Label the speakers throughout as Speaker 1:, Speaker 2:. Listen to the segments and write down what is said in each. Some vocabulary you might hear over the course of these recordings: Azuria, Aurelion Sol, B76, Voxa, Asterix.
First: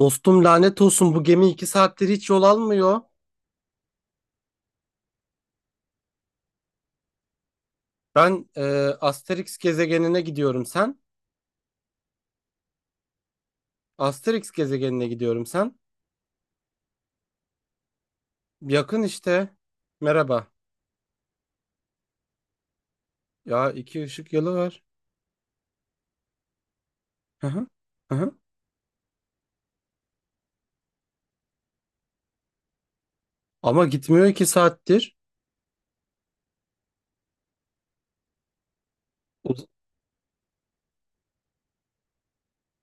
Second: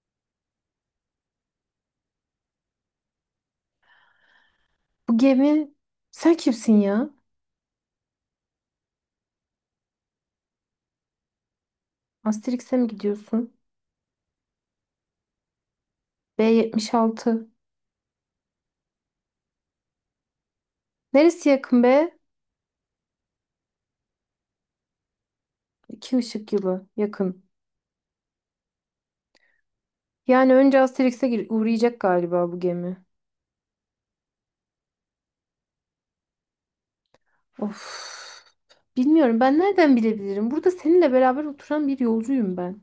Speaker 1: Dostum lanet olsun, bu gemi iki saattir hiç yol almıyor.
Speaker 2: Bu gemi sen kimsin ya?
Speaker 1: Ben Asterix gezegenine gidiyorum sen.
Speaker 2: Asterix'e mi gidiyorsun?
Speaker 1: Asterix gezegenine gidiyorum sen.
Speaker 2: B76.
Speaker 1: Yakın işte. Merhaba.
Speaker 2: Neresi yakın be?
Speaker 1: Ya iki ışık yılı var.
Speaker 2: 2 ışık yılı yakın.
Speaker 1: Hı hı. Hı hı.
Speaker 2: Yani önce Asterix'e uğrayacak galiba bu gemi.
Speaker 1: Ama gitmiyor iki saattir.
Speaker 2: Of. Bilmiyorum, ben
Speaker 1: Uz-
Speaker 2: nereden bilebilirim? Burada seninle beraber oturan bir yolcuyum ben.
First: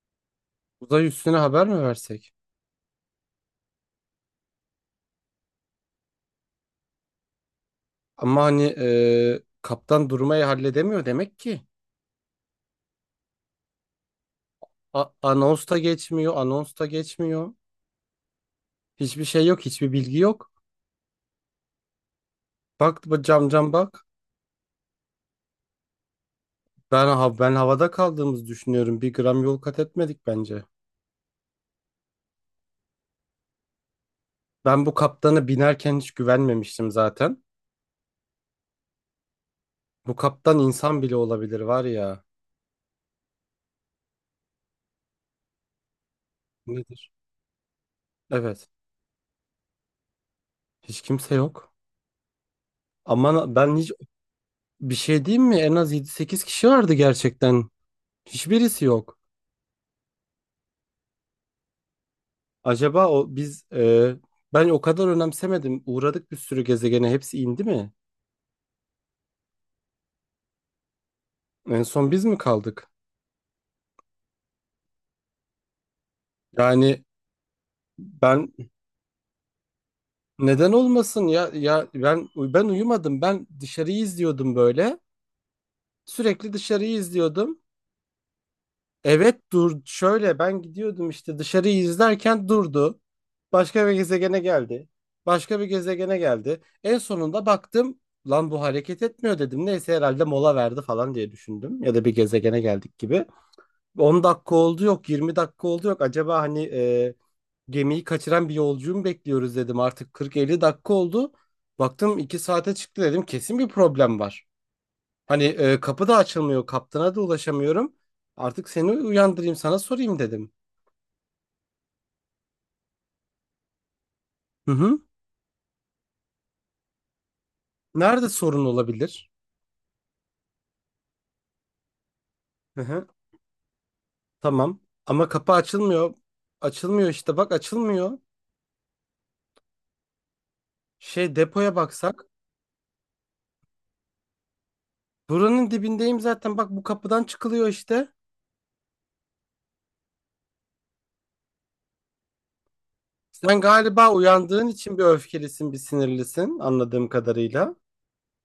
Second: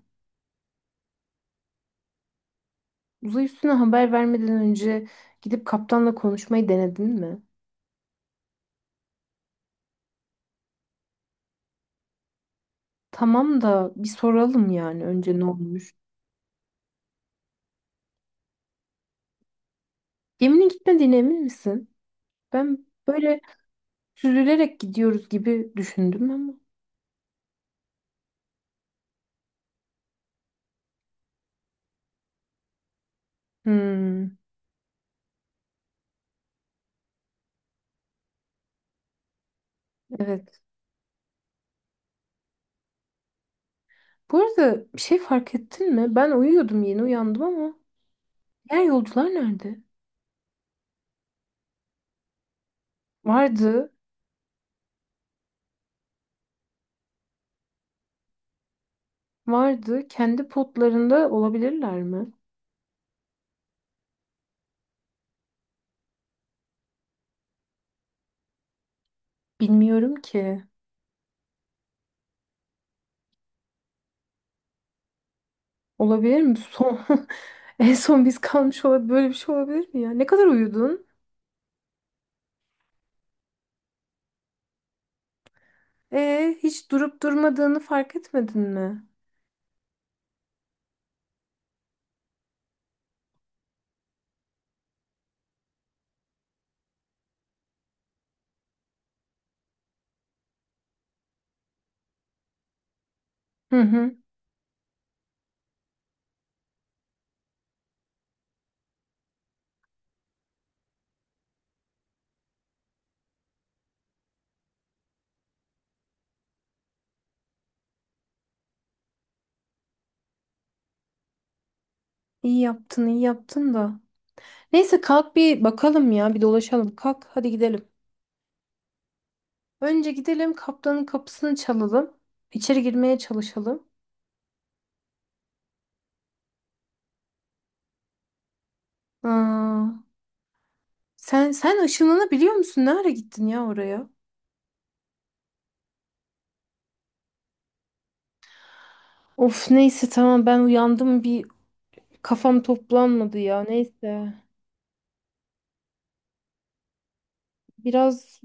Speaker 1: Uzay üstüne haber mi versek?
Speaker 2: Uzay üstüne haber vermeden önce gidip kaptanla konuşmayı denedin mi?
Speaker 1: Ama hani kaptan durmayı halledemiyor demek ki.
Speaker 2: Tamam da bir soralım yani önce ne
Speaker 1: Anons da
Speaker 2: olmuş.
Speaker 1: geçmiyor, anons da geçmiyor. Hiçbir şey yok, hiçbir bilgi yok.
Speaker 2: Geminin gitmediğine emin misin? Ben
Speaker 1: Bak bu
Speaker 2: böyle
Speaker 1: cam cam bak.
Speaker 2: süzülerek gidiyoruz gibi düşündüm ama.
Speaker 1: Ben havada kaldığımızı düşünüyorum. Bir gram yol kat etmedik bence.
Speaker 2: Hmm,
Speaker 1: Ben bu kaptana binerken hiç güvenmemiştim zaten. Bu kaptan
Speaker 2: evet.
Speaker 1: insan bile olabilir var ya.
Speaker 2: Bu arada bir şey fark ettin mi? Ben uyuyordum, yeni
Speaker 1: Nedir?
Speaker 2: uyandım ama
Speaker 1: Evet.
Speaker 2: diğer yolcular nerede?
Speaker 1: Hiç kimse yok. Ama ben
Speaker 2: Vardı,
Speaker 1: hiç bir şey diyeyim mi? En az yedi, sekiz kişi vardı gerçekten. Hiçbirisi yok.
Speaker 2: vardı. Kendi potlarında olabilirler mi?
Speaker 1: Acaba ben o kadar önemsemedim. Uğradık bir sürü gezegene. Hepsi indi mi?
Speaker 2: Bilmiyorum ki.
Speaker 1: En son biz mi kaldık?
Speaker 2: Olabilir mi? Son,
Speaker 1: Yani
Speaker 2: en son biz
Speaker 1: ben
Speaker 2: kalmış olabilir. Böyle bir şey olabilir mi ya? Ne kadar
Speaker 1: neden
Speaker 2: uyudun?
Speaker 1: olmasın ya, ya ben uyumadım, ben dışarıyı izliyordum böyle, sürekli
Speaker 2: Hiç
Speaker 1: dışarıyı
Speaker 2: durup
Speaker 1: izliyordum.
Speaker 2: durmadığını fark etmedin mi?
Speaker 1: Evet dur şöyle, ben gidiyordum işte dışarıyı izlerken durdu, başka bir gezegene geldi, başka bir gezegene geldi. En sonunda baktım lan bu hareket etmiyor dedim, neyse herhalde mola verdi falan diye düşündüm ya da bir gezegene geldik gibi.
Speaker 2: Hı hı.
Speaker 1: 10 dakika oldu yok, 20 dakika oldu yok, acaba hani gemiyi kaçıran bir yolcuyu mu bekliyoruz dedim. Artık 40-50 dakika oldu. Baktım 2 saate çıktı dedim. Kesin bir problem var. Hani kapı da açılmıyor. Kaptana da ulaşamıyorum. Artık seni uyandırayım, sana sorayım dedim.
Speaker 2: İyi yaptın, iyi yaptın da.
Speaker 1: Hı hı.
Speaker 2: Neyse, kalk bir bakalım ya, bir dolaşalım. Kalk, hadi gidelim.
Speaker 1: Nerede sorun olabilir?
Speaker 2: Önce gidelim kaptanın kapısını çalalım.
Speaker 1: Hı
Speaker 2: İçeri
Speaker 1: hı.
Speaker 2: girmeye çalışalım.
Speaker 1: Tamam. Ama kapı açılmıyor. Açılmıyor işte bak açılmıyor.
Speaker 2: Aa,
Speaker 1: Şey,
Speaker 2: sen
Speaker 1: depoya
Speaker 2: sen
Speaker 1: baksak.
Speaker 2: ışınlanı biliyor musun? Ne ara gittin ya oraya?
Speaker 1: Buranın dibindeyim zaten, bak bu kapıdan çıkılıyor işte.
Speaker 2: Of, neyse, tamam, ben uyandım, bir kafam toplanmadı
Speaker 1: Sen
Speaker 2: ya,
Speaker 1: galiba
Speaker 2: neyse.
Speaker 1: uyandığın için bir öfkelisin, bir sinirlisin anladığım kadarıyla.
Speaker 2: Biraz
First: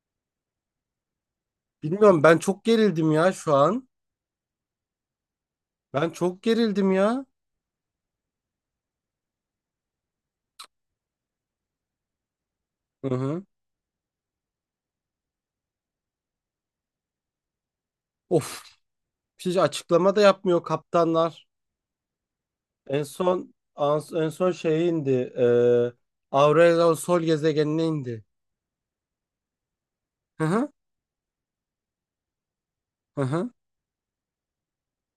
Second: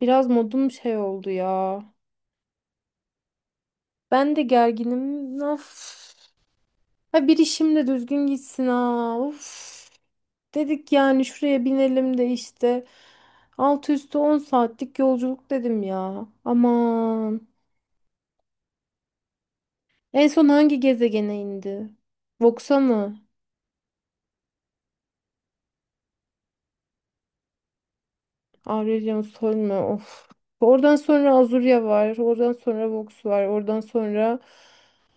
Speaker 2: biraz modum şey oldu ya.
Speaker 1: Bilmiyorum, ben çok gerildim ya şu an.
Speaker 2: Ben de gerginim.
Speaker 1: Ben
Speaker 2: Of.
Speaker 1: çok gerildim ya.
Speaker 2: Ha, bir işim de düzgün gitsin ha. Of. Dedik yani, şuraya binelim de işte.
Speaker 1: Hı hı.
Speaker 2: Altı üstü 10 saatlik yolculuk dedim ya. Aman.
Speaker 1: Of. Hiç açıklama da
Speaker 2: En son
Speaker 1: yapmıyor
Speaker 2: hangi gezegene
Speaker 1: kaptanlar.
Speaker 2: indi? Voxa mı?
Speaker 1: En son şeye indi. E, Aurelion Sol gezegenine indi.
Speaker 2: Aurelion Sol mu? Of.
Speaker 1: Hı hı.
Speaker 2: Oradan sonra Azuria var. Oradan sonra
Speaker 1: Hı
Speaker 2: Vox var.
Speaker 1: hı.
Speaker 2: Oradan sonra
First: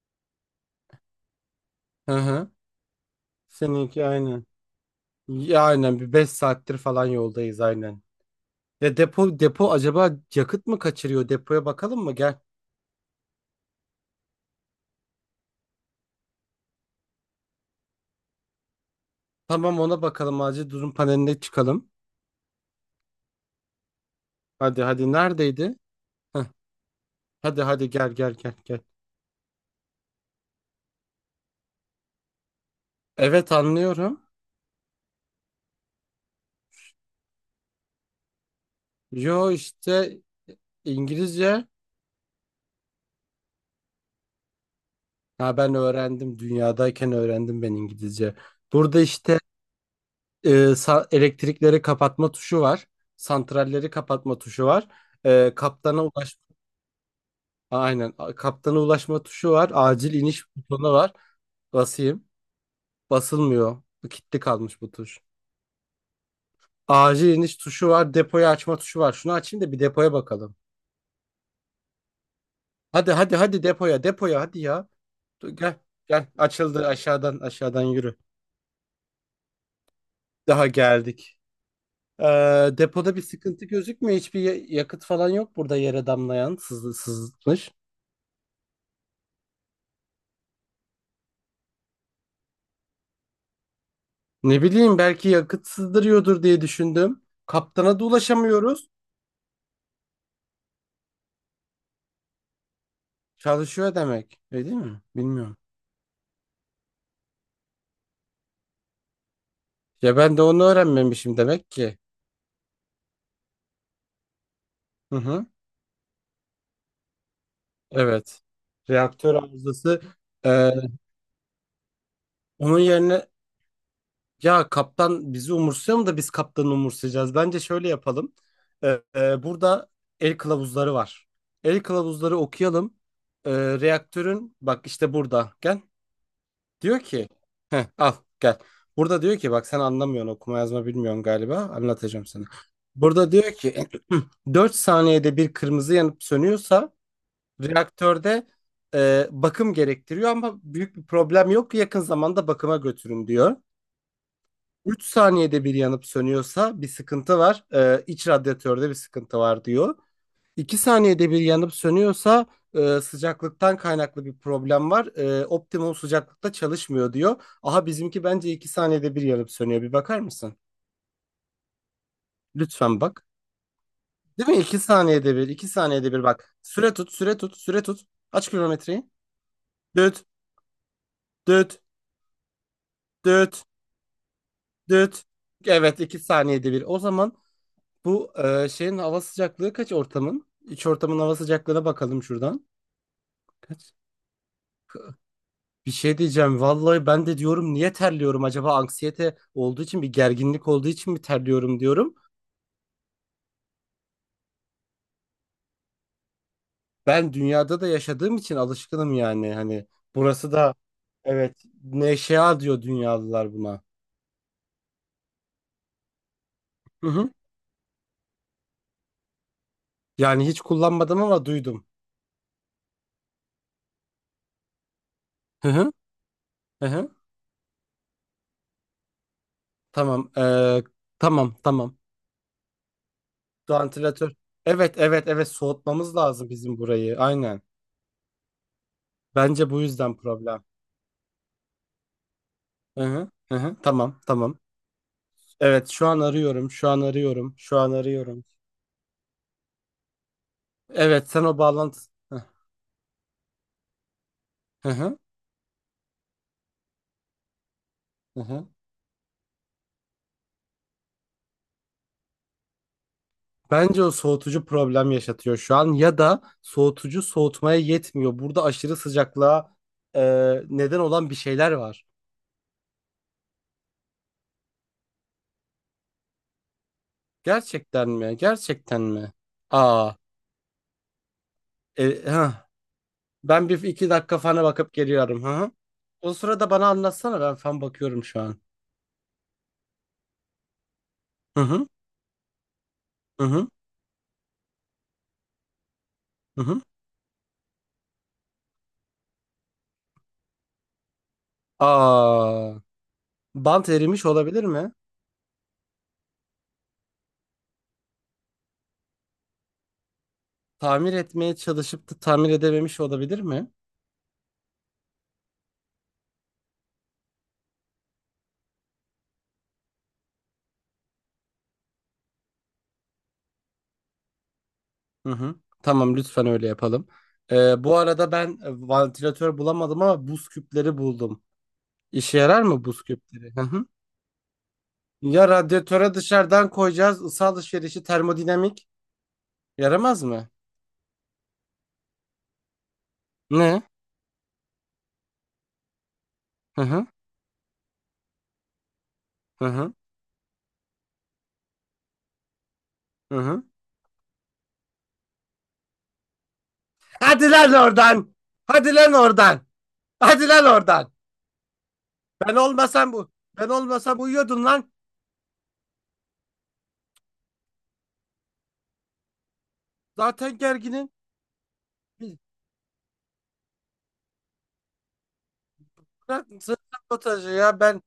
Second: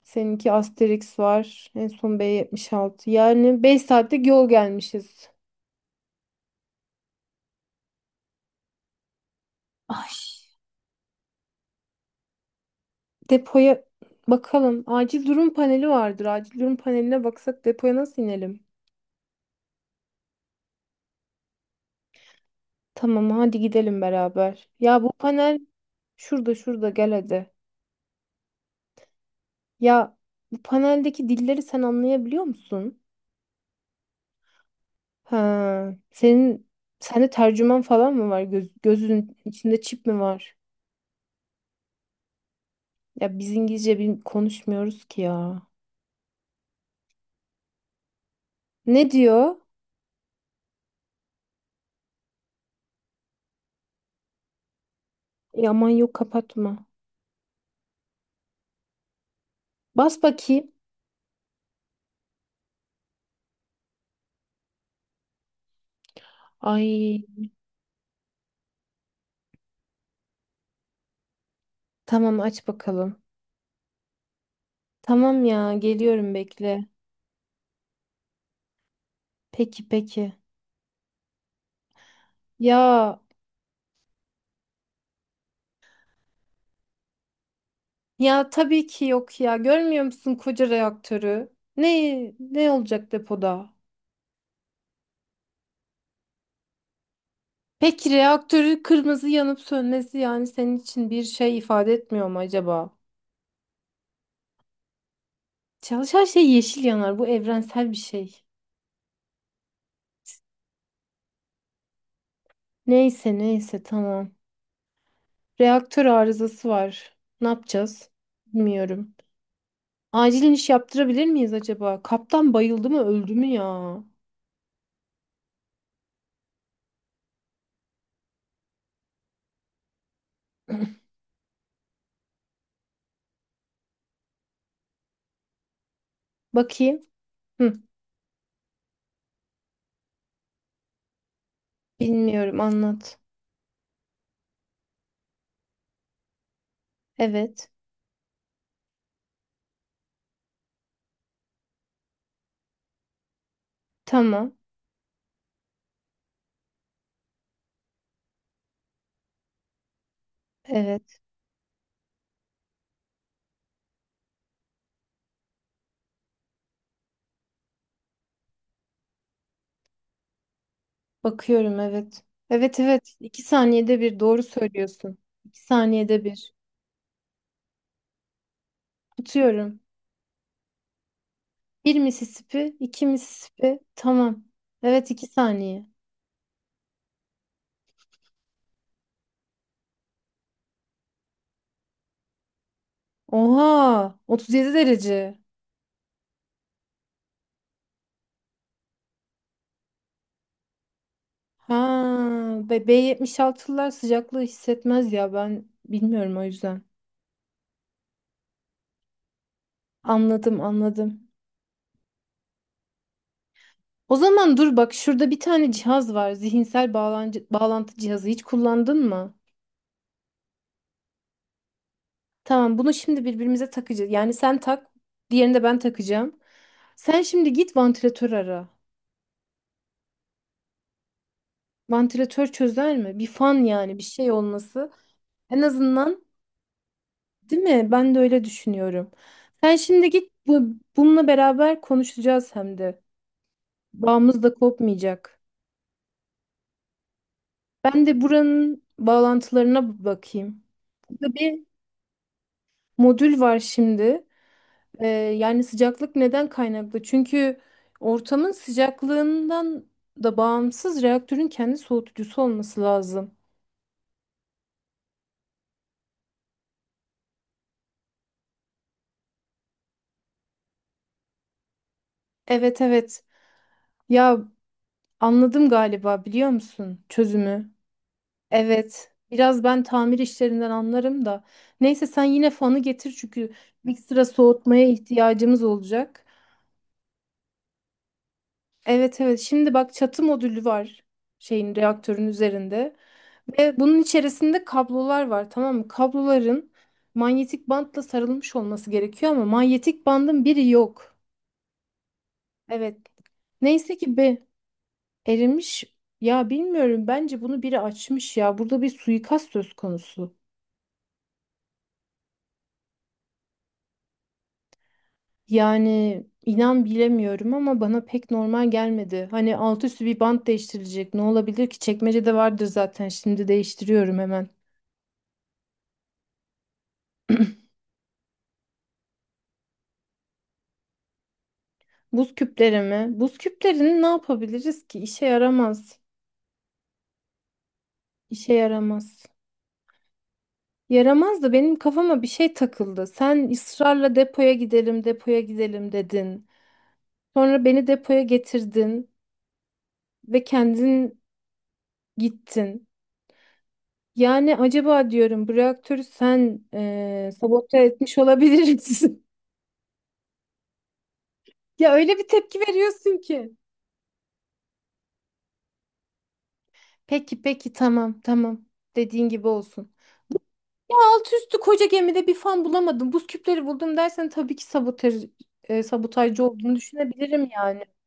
Speaker 2: seninki Asterix var. En
Speaker 1: Hı
Speaker 2: son
Speaker 1: hı.
Speaker 2: B76. Yani 5
Speaker 1: Seninki
Speaker 2: saatlik
Speaker 1: aynen.
Speaker 2: yol gelmişiz.
Speaker 1: Ya aynen bir 5 saattir falan yoldayız aynen. Ya depo
Speaker 2: Ay,
Speaker 1: acaba yakıt mı kaçırıyor? Depoya bakalım mı? Gel.
Speaker 2: depoya bakalım. Acil durum paneli vardır. Acil durum paneline baksak depoya nasıl inelim?
Speaker 1: Tamam, ona bakalım, acil durum paneline çıkalım.
Speaker 2: Tamam, hadi gidelim beraber.
Speaker 1: Hadi
Speaker 2: Ya bu
Speaker 1: hadi,
Speaker 2: panel
Speaker 1: neredeydi? Heh.
Speaker 2: şurada, şurada, gel hadi.
Speaker 1: Hadi hadi, gel gel gel gel.
Speaker 2: Ya bu paneldeki dilleri sen anlayabiliyor musun?
Speaker 1: Evet, anlıyorum.
Speaker 2: Ha, sende tercüman falan mı var? Gözünün
Speaker 1: Yo
Speaker 2: içinde çip
Speaker 1: işte
Speaker 2: mi var?
Speaker 1: İngilizce.
Speaker 2: Ya biz İngilizce konuşmuyoruz ki
Speaker 1: Ha,
Speaker 2: ya.
Speaker 1: ben öğrendim. Dünyadayken öğrendim ben İngilizce. Burada
Speaker 2: Ne
Speaker 1: işte
Speaker 2: diyor?
Speaker 1: elektrikleri kapatma tuşu var. Santralleri kapatma tuşu var.
Speaker 2: Aman,
Speaker 1: Kaptana
Speaker 2: yok,
Speaker 1: ulaş,
Speaker 2: kapatma.
Speaker 1: aynen, kaptana ulaşma tuşu var. Acil
Speaker 2: Bas
Speaker 1: iniş
Speaker 2: bakayım.
Speaker 1: butonu var. Basayım. Basılmıyor. Bu kilitli kalmış bu tuş.
Speaker 2: Ay,
Speaker 1: Acil iniş tuşu var. Depoyu açma tuşu var. Şunu açayım da bir depoya bakalım.
Speaker 2: tamam, aç
Speaker 1: Hadi
Speaker 2: bakalım.
Speaker 1: hadi hadi, depoya depoya hadi ya.
Speaker 2: Tamam
Speaker 1: Dur,
Speaker 2: ya,
Speaker 1: gel gel,
Speaker 2: geliyorum, bekle.
Speaker 1: açıldı, aşağıdan aşağıdan yürü.
Speaker 2: Peki peki.
Speaker 1: Daha geldik. Depoda
Speaker 2: Ya
Speaker 1: bir sıkıntı gözükmüyor. Hiçbir yakıt falan yok, burada yere damlayan sızı, sızmış.
Speaker 2: ya tabii ki yok ya. Görmüyor musun koca reaktörü? Ne olacak depoda?
Speaker 1: Ne bileyim, belki yakıt sızdırıyordur diye düşündüm. Kaptana da
Speaker 2: Peki reaktörü
Speaker 1: ulaşamıyoruz.
Speaker 2: kırmızı yanıp sönmesi yani senin için bir şey ifade etmiyor mu acaba?
Speaker 1: Çalışıyor demek. Öyle değil mi? Bilmiyorum.
Speaker 2: Çalışan şey yeşil yanar. Bu evrensel bir şey.
Speaker 1: Ya ben de onu öğrenmemişim demek ki.
Speaker 2: Neyse neyse, tamam.
Speaker 1: Hı hı.
Speaker 2: Reaktör arızası var. Ne yapacağız?
Speaker 1: Evet.
Speaker 2: Bilmiyorum.
Speaker 1: Reaktör arızası.
Speaker 2: Acil iniş
Speaker 1: Ee,
Speaker 2: yaptırabilir miyiz acaba? Kaptan
Speaker 1: Onun
Speaker 2: bayıldı mı,
Speaker 1: yerine,
Speaker 2: öldü mü ya?
Speaker 1: ya kaptan bizi umursuyor mu da biz kaptanı umursayacağız? Bence şöyle yapalım. Burada el kılavuzları var. El kılavuzları okuyalım. Ee, Reaktörün, bak işte burada. Gel. Diyor
Speaker 2: Bakayım.
Speaker 1: ki
Speaker 2: Hı,
Speaker 1: heh, al gel. Burada diyor ki bak, sen anlamıyorsun, okuma yazma bilmiyorsun galiba. Anlatacağım sana.
Speaker 2: bilmiyorum, anlat.
Speaker 1: Burada diyor ki 4 saniyede bir kırmızı yanıp sönüyorsa
Speaker 2: Evet.
Speaker 1: reaktörde bakım gerektiriyor ama büyük bir problem yok. Yakın zamanda bakıma götürün diyor.
Speaker 2: Tamam.
Speaker 1: 3 saniyede bir yanıp sönüyorsa bir sıkıntı var. İç radyatörde bir sıkıntı var diyor. 2
Speaker 2: Evet.
Speaker 1: saniyede bir yanıp sönüyorsa sıcaklıktan kaynaklı bir problem var. Optimum sıcaklıkta çalışmıyor diyor. Aha, bizimki bence 2 saniyede bir yanıp sönüyor. Bir bakar mısın?
Speaker 2: Bakıyorum, evet. Evet
Speaker 1: Lütfen
Speaker 2: evet.
Speaker 1: bak.
Speaker 2: 2 saniyede bir doğru
Speaker 1: Değil mi? İki
Speaker 2: söylüyorsun.
Speaker 1: saniyede bir,
Speaker 2: İki
Speaker 1: 2 saniyede
Speaker 2: saniyede
Speaker 1: bir
Speaker 2: bir.
Speaker 1: bak. Süre tut, süre tut, süre tut. Aç kilometreyi.
Speaker 2: Tutuyorum.
Speaker 1: Düt, düt,
Speaker 2: Bir Mississippi, iki
Speaker 1: düt,
Speaker 2: Mississippi. Tamam. Evet,
Speaker 1: düt.
Speaker 2: iki saniye.
Speaker 1: Evet, 2 saniyede bir. O zaman bu şeyin hava sıcaklığı kaç ortamın? İç ortamın hava sıcaklığına bakalım şuradan. Kaç?
Speaker 2: Oha, 37 derece.
Speaker 1: Bir şey diyeceğim. Vallahi ben de diyorum niye terliyorum acaba, anksiyete olduğu için, bir gerginlik olduğu için mi
Speaker 2: Ha,
Speaker 1: terliyorum diyorum.
Speaker 2: B76'lılar sıcaklığı hissetmez ya, ben bilmiyorum o yüzden.
Speaker 1: Ben dünyada da yaşadığım için alışkınım yani. Hani burası
Speaker 2: Anladım,
Speaker 1: da
Speaker 2: anladım.
Speaker 1: evet, neşea diyor dünyalılar buna.
Speaker 2: O zaman dur bak, şurada bir tane cihaz var. Zihinsel
Speaker 1: Hı hı.
Speaker 2: bağlantı, bağlantı cihazı. Hiç kullandın mı?
Speaker 1: Yani hiç kullanmadım ama duydum.
Speaker 2: Tamam, bunu şimdi birbirimize takacağız. Yani sen tak, diğerini de
Speaker 1: Hı
Speaker 2: ben
Speaker 1: hı.
Speaker 2: takacağım.
Speaker 1: Hı hı.
Speaker 2: Sen şimdi git, vantilatör ara.
Speaker 1: Tamam. Tamam tamam.
Speaker 2: Vantilatör çözer mi? Bir fan yani, bir şey
Speaker 1: Vantilatör.
Speaker 2: olması.
Speaker 1: Evet evet evet,
Speaker 2: En
Speaker 1: soğutmamız
Speaker 2: azından,
Speaker 1: lazım bizim burayı.
Speaker 2: değil
Speaker 1: Aynen.
Speaker 2: mi? Ben de öyle düşünüyorum.
Speaker 1: Bence
Speaker 2: Sen
Speaker 1: bu
Speaker 2: şimdi
Speaker 1: yüzden
Speaker 2: git bu,
Speaker 1: problem.
Speaker 2: bununla beraber konuşacağız hem de.
Speaker 1: Hı hı, hı hı, tamam,
Speaker 2: Bağımız da
Speaker 1: tamam.
Speaker 2: kopmayacak.
Speaker 1: Evet, şu an arıyorum, şu an arıyorum, şu an
Speaker 2: Ben de
Speaker 1: arıyorum.
Speaker 2: buranın bağlantılarına bakayım.
Speaker 1: Evet,
Speaker 2: Burada
Speaker 1: sen o
Speaker 2: bir
Speaker 1: bağlantı...
Speaker 2: modül var şimdi.
Speaker 1: Hı hı,
Speaker 2: Yani sıcaklık neden kaynaklı? Çünkü
Speaker 1: hı
Speaker 2: ortamın
Speaker 1: hı.
Speaker 2: sıcaklığından da bağımsız reaktörün kendi soğutucusu olması lazım.
Speaker 1: Bence o soğutucu problem yaşatıyor şu an ya da soğutucu soğutmaya yetmiyor. Burada aşırı sıcaklığa e, neden olan bir şeyler var.
Speaker 2: Evet evet. Ya anladım galiba, biliyor musun çözümü?
Speaker 1: Gerçekten mi? Gerçekten
Speaker 2: Evet.
Speaker 1: mi?
Speaker 2: Biraz ben
Speaker 1: Aa,
Speaker 2: tamir işlerinden anlarım da. Neyse, sen yine
Speaker 1: hah.
Speaker 2: fanı getir çünkü
Speaker 1: Ben bir
Speaker 2: bir
Speaker 1: iki
Speaker 2: sıra
Speaker 1: dakika fana
Speaker 2: soğutmaya
Speaker 1: bakıp geliyorum. Hı
Speaker 2: ihtiyacımız
Speaker 1: hı.
Speaker 2: olacak.
Speaker 1: O sırada bana anlatsana, ben fan bakıyorum şu an.
Speaker 2: Evet evet. Şimdi bak, çatı modülü var
Speaker 1: Hı
Speaker 2: şeyin,
Speaker 1: hı,
Speaker 2: reaktörün üzerinde,
Speaker 1: hı hı,
Speaker 2: ve bunun içerisinde kablolar var, tamam mı?
Speaker 1: hı
Speaker 2: Kabloların
Speaker 1: hı.
Speaker 2: manyetik bantla sarılmış olması gerekiyor ama manyetik bandın biri yok.
Speaker 1: Aa.
Speaker 2: Evet.
Speaker 1: Bant
Speaker 2: Neyse ki
Speaker 1: erimiş
Speaker 2: be,
Speaker 1: olabilir mi?
Speaker 2: erimiş. Ya bilmiyorum, bence bunu biri açmış ya. Burada bir suikast söz konusu.
Speaker 1: Tamir etmeye çalışıp da tamir edememiş olabilir mi?
Speaker 2: Yani inan bilemiyorum ama bana pek normal gelmedi. Hani alt üstü bir bant değiştirilecek. Ne olabilir ki? Çekmecede vardır zaten. Şimdi değiştiriyorum hemen.
Speaker 1: Hı hı. Tamam lütfen öyle yapalım. Bu arada ben vantilatör bulamadım ama buz küpleri buldum.
Speaker 2: Buz
Speaker 1: İşe yarar
Speaker 2: küpleri
Speaker 1: mı buz
Speaker 2: mi? Buz
Speaker 1: küpleri? Hı hı.
Speaker 2: küplerini ne yapabiliriz ki? İşe
Speaker 1: Ya
Speaker 2: yaramaz.
Speaker 1: radyatöre dışarıdan koyacağız, ısı alışverişi,
Speaker 2: İşe
Speaker 1: termodinamik.
Speaker 2: yaramaz.
Speaker 1: Yaramaz mı?
Speaker 2: Yaramaz da benim kafama bir şey takıldı. Sen
Speaker 1: Ne?
Speaker 2: ısrarla depoya gidelim, depoya gidelim dedin.
Speaker 1: Hı hı.
Speaker 2: Sonra beni depoya getirdin
Speaker 1: Hı hı.
Speaker 2: ve kendin gittin.
Speaker 1: Hı hı.
Speaker 2: Yani acaba diyorum, bu reaktörü sen
Speaker 1: Hadi lan
Speaker 2: sabote etmiş
Speaker 1: oradan.
Speaker 2: olabilir
Speaker 1: Hadi lan
Speaker 2: misin?
Speaker 1: oradan. Hadi lan oradan.
Speaker 2: Ya öyle bir
Speaker 1: Ben
Speaker 2: tepki
Speaker 1: olmasam
Speaker 2: veriyorsun
Speaker 1: bu.
Speaker 2: ki.
Speaker 1: Ben olmasam uyuyordun lan.
Speaker 2: Peki peki, tamam tamam, dediğin gibi olsun.
Speaker 1: Zaten
Speaker 2: Ya
Speaker 1: gerginim.
Speaker 2: alt üstü koca gemide bir fan bulamadım, buz küpleri buldum dersen tabii ki sabotaj, sabotajcı
Speaker 1: Bırak
Speaker 2: olduğunu düşünebilirim
Speaker 1: sabotajı ya,
Speaker 2: yani.
Speaker 1: ben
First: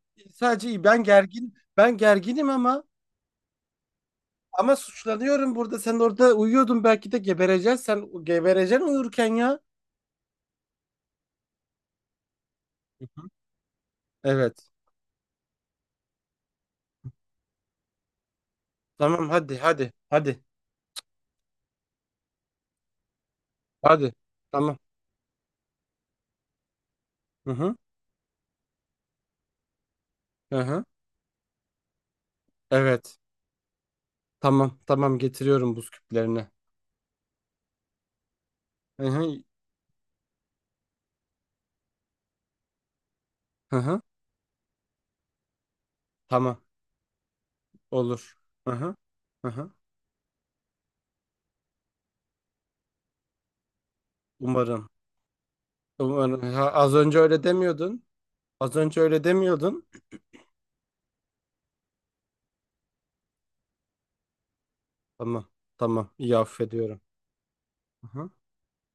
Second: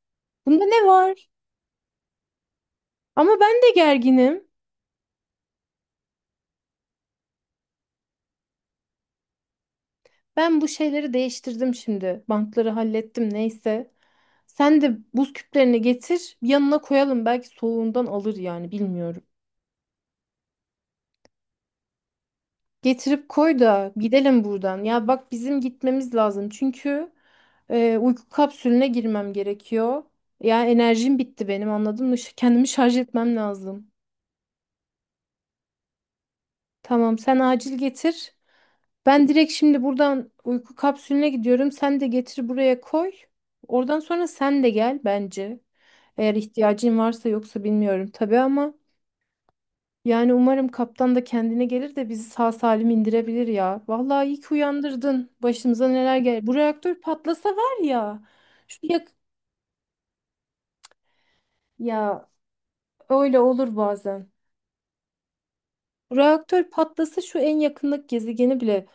Speaker 2: Bunda
Speaker 1: sadece,
Speaker 2: ne
Speaker 1: ben
Speaker 2: var?
Speaker 1: gergin, ben gerginim ama,
Speaker 2: Ama ben de gerginim.
Speaker 1: ama suçlanıyorum burada. Sen orada uyuyordun, belki de gebereceksin, sen gebereceksin uyurken ya.
Speaker 2: Ben bu şeyleri değiştirdim şimdi. Bantları hallettim, neyse.
Speaker 1: Evet.
Speaker 2: Sen de buz küplerini getir, yanına koyalım, belki soğuğundan alır, yani bilmiyorum.
Speaker 1: Tamam hadi hadi hadi
Speaker 2: Getirip koy da
Speaker 1: hadi.
Speaker 2: gidelim
Speaker 1: Tamam.
Speaker 2: buradan. Ya bak, bizim gitmemiz lazım. Çünkü
Speaker 1: Hı hı.
Speaker 2: uyku kapsülüne girmem gerekiyor.
Speaker 1: Hı
Speaker 2: Ya
Speaker 1: hı.
Speaker 2: enerjim bitti benim, anladın mı? Kendimi şarj
Speaker 1: Evet.
Speaker 2: etmem lazım.
Speaker 1: Tamam tamam, getiriyorum buz küplerini.
Speaker 2: Tamam, sen acil getir.
Speaker 1: Hı
Speaker 2: Ben
Speaker 1: hı.
Speaker 2: direkt şimdi buradan uyku kapsülüne gidiyorum. Sen de getir, buraya koy.
Speaker 1: Hı
Speaker 2: Oradan
Speaker 1: hı.
Speaker 2: sonra sen de gel bence. Eğer
Speaker 1: Tamam,
Speaker 2: ihtiyacın varsa, yoksa bilmiyorum
Speaker 1: olur.
Speaker 2: tabii
Speaker 1: Hı
Speaker 2: ama.
Speaker 1: hı. Hı hı.
Speaker 2: Yani umarım kaptan da kendine gelir de bizi sağ salim indirebilir ya. Vallahi iyi ki
Speaker 1: Umarım.
Speaker 2: uyandırdın. Başımıza neler
Speaker 1: Umarım.
Speaker 2: gel. Bu
Speaker 1: Ha,
Speaker 2: reaktör
Speaker 1: az önce öyle
Speaker 2: patlasa var
Speaker 1: demiyordun.
Speaker 2: ya.
Speaker 1: Az
Speaker 2: Şu
Speaker 1: önce
Speaker 2: yak
Speaker 1: öyle demiyordun.
Speaker 2: Ya öyle olur bazen.
Speaker 1: Tamam tamam,
Speaker 2: Bu
Speaker 1: iyi,
Speaker 2: reaktör
Speaker 1: affediyorum.
Speaker 2: patlasa şu en yakındaki
Speaker 1: Hı hı.
Speaker 2: gezegeni bile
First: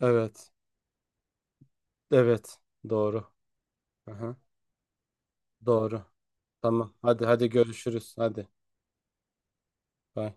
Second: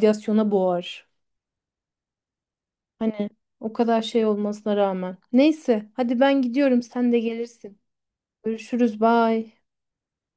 Speaker 1: Evet.
Speaker 2: boğar.
Speaker 1: Evet.
Speaker 2: Hani
Speaker 1: Doğru.
Speaker 2: o kadar şey
Speaker 1: Aha,
Speaker 2: olmasına rağmen. Neyse,
Speaker 1: doğru.
Speaker 2: hadi ben gidiyorum,
Speaker 1: Tamam.
Speaker 2: sen de
Speaker 1: Hadi hadi,
Speaker 2: gelirsin.
Speaker 1: görüşürüz. Hadi.
Speaker 2: Görüşürüz, bye.
Speaker 1: Bye.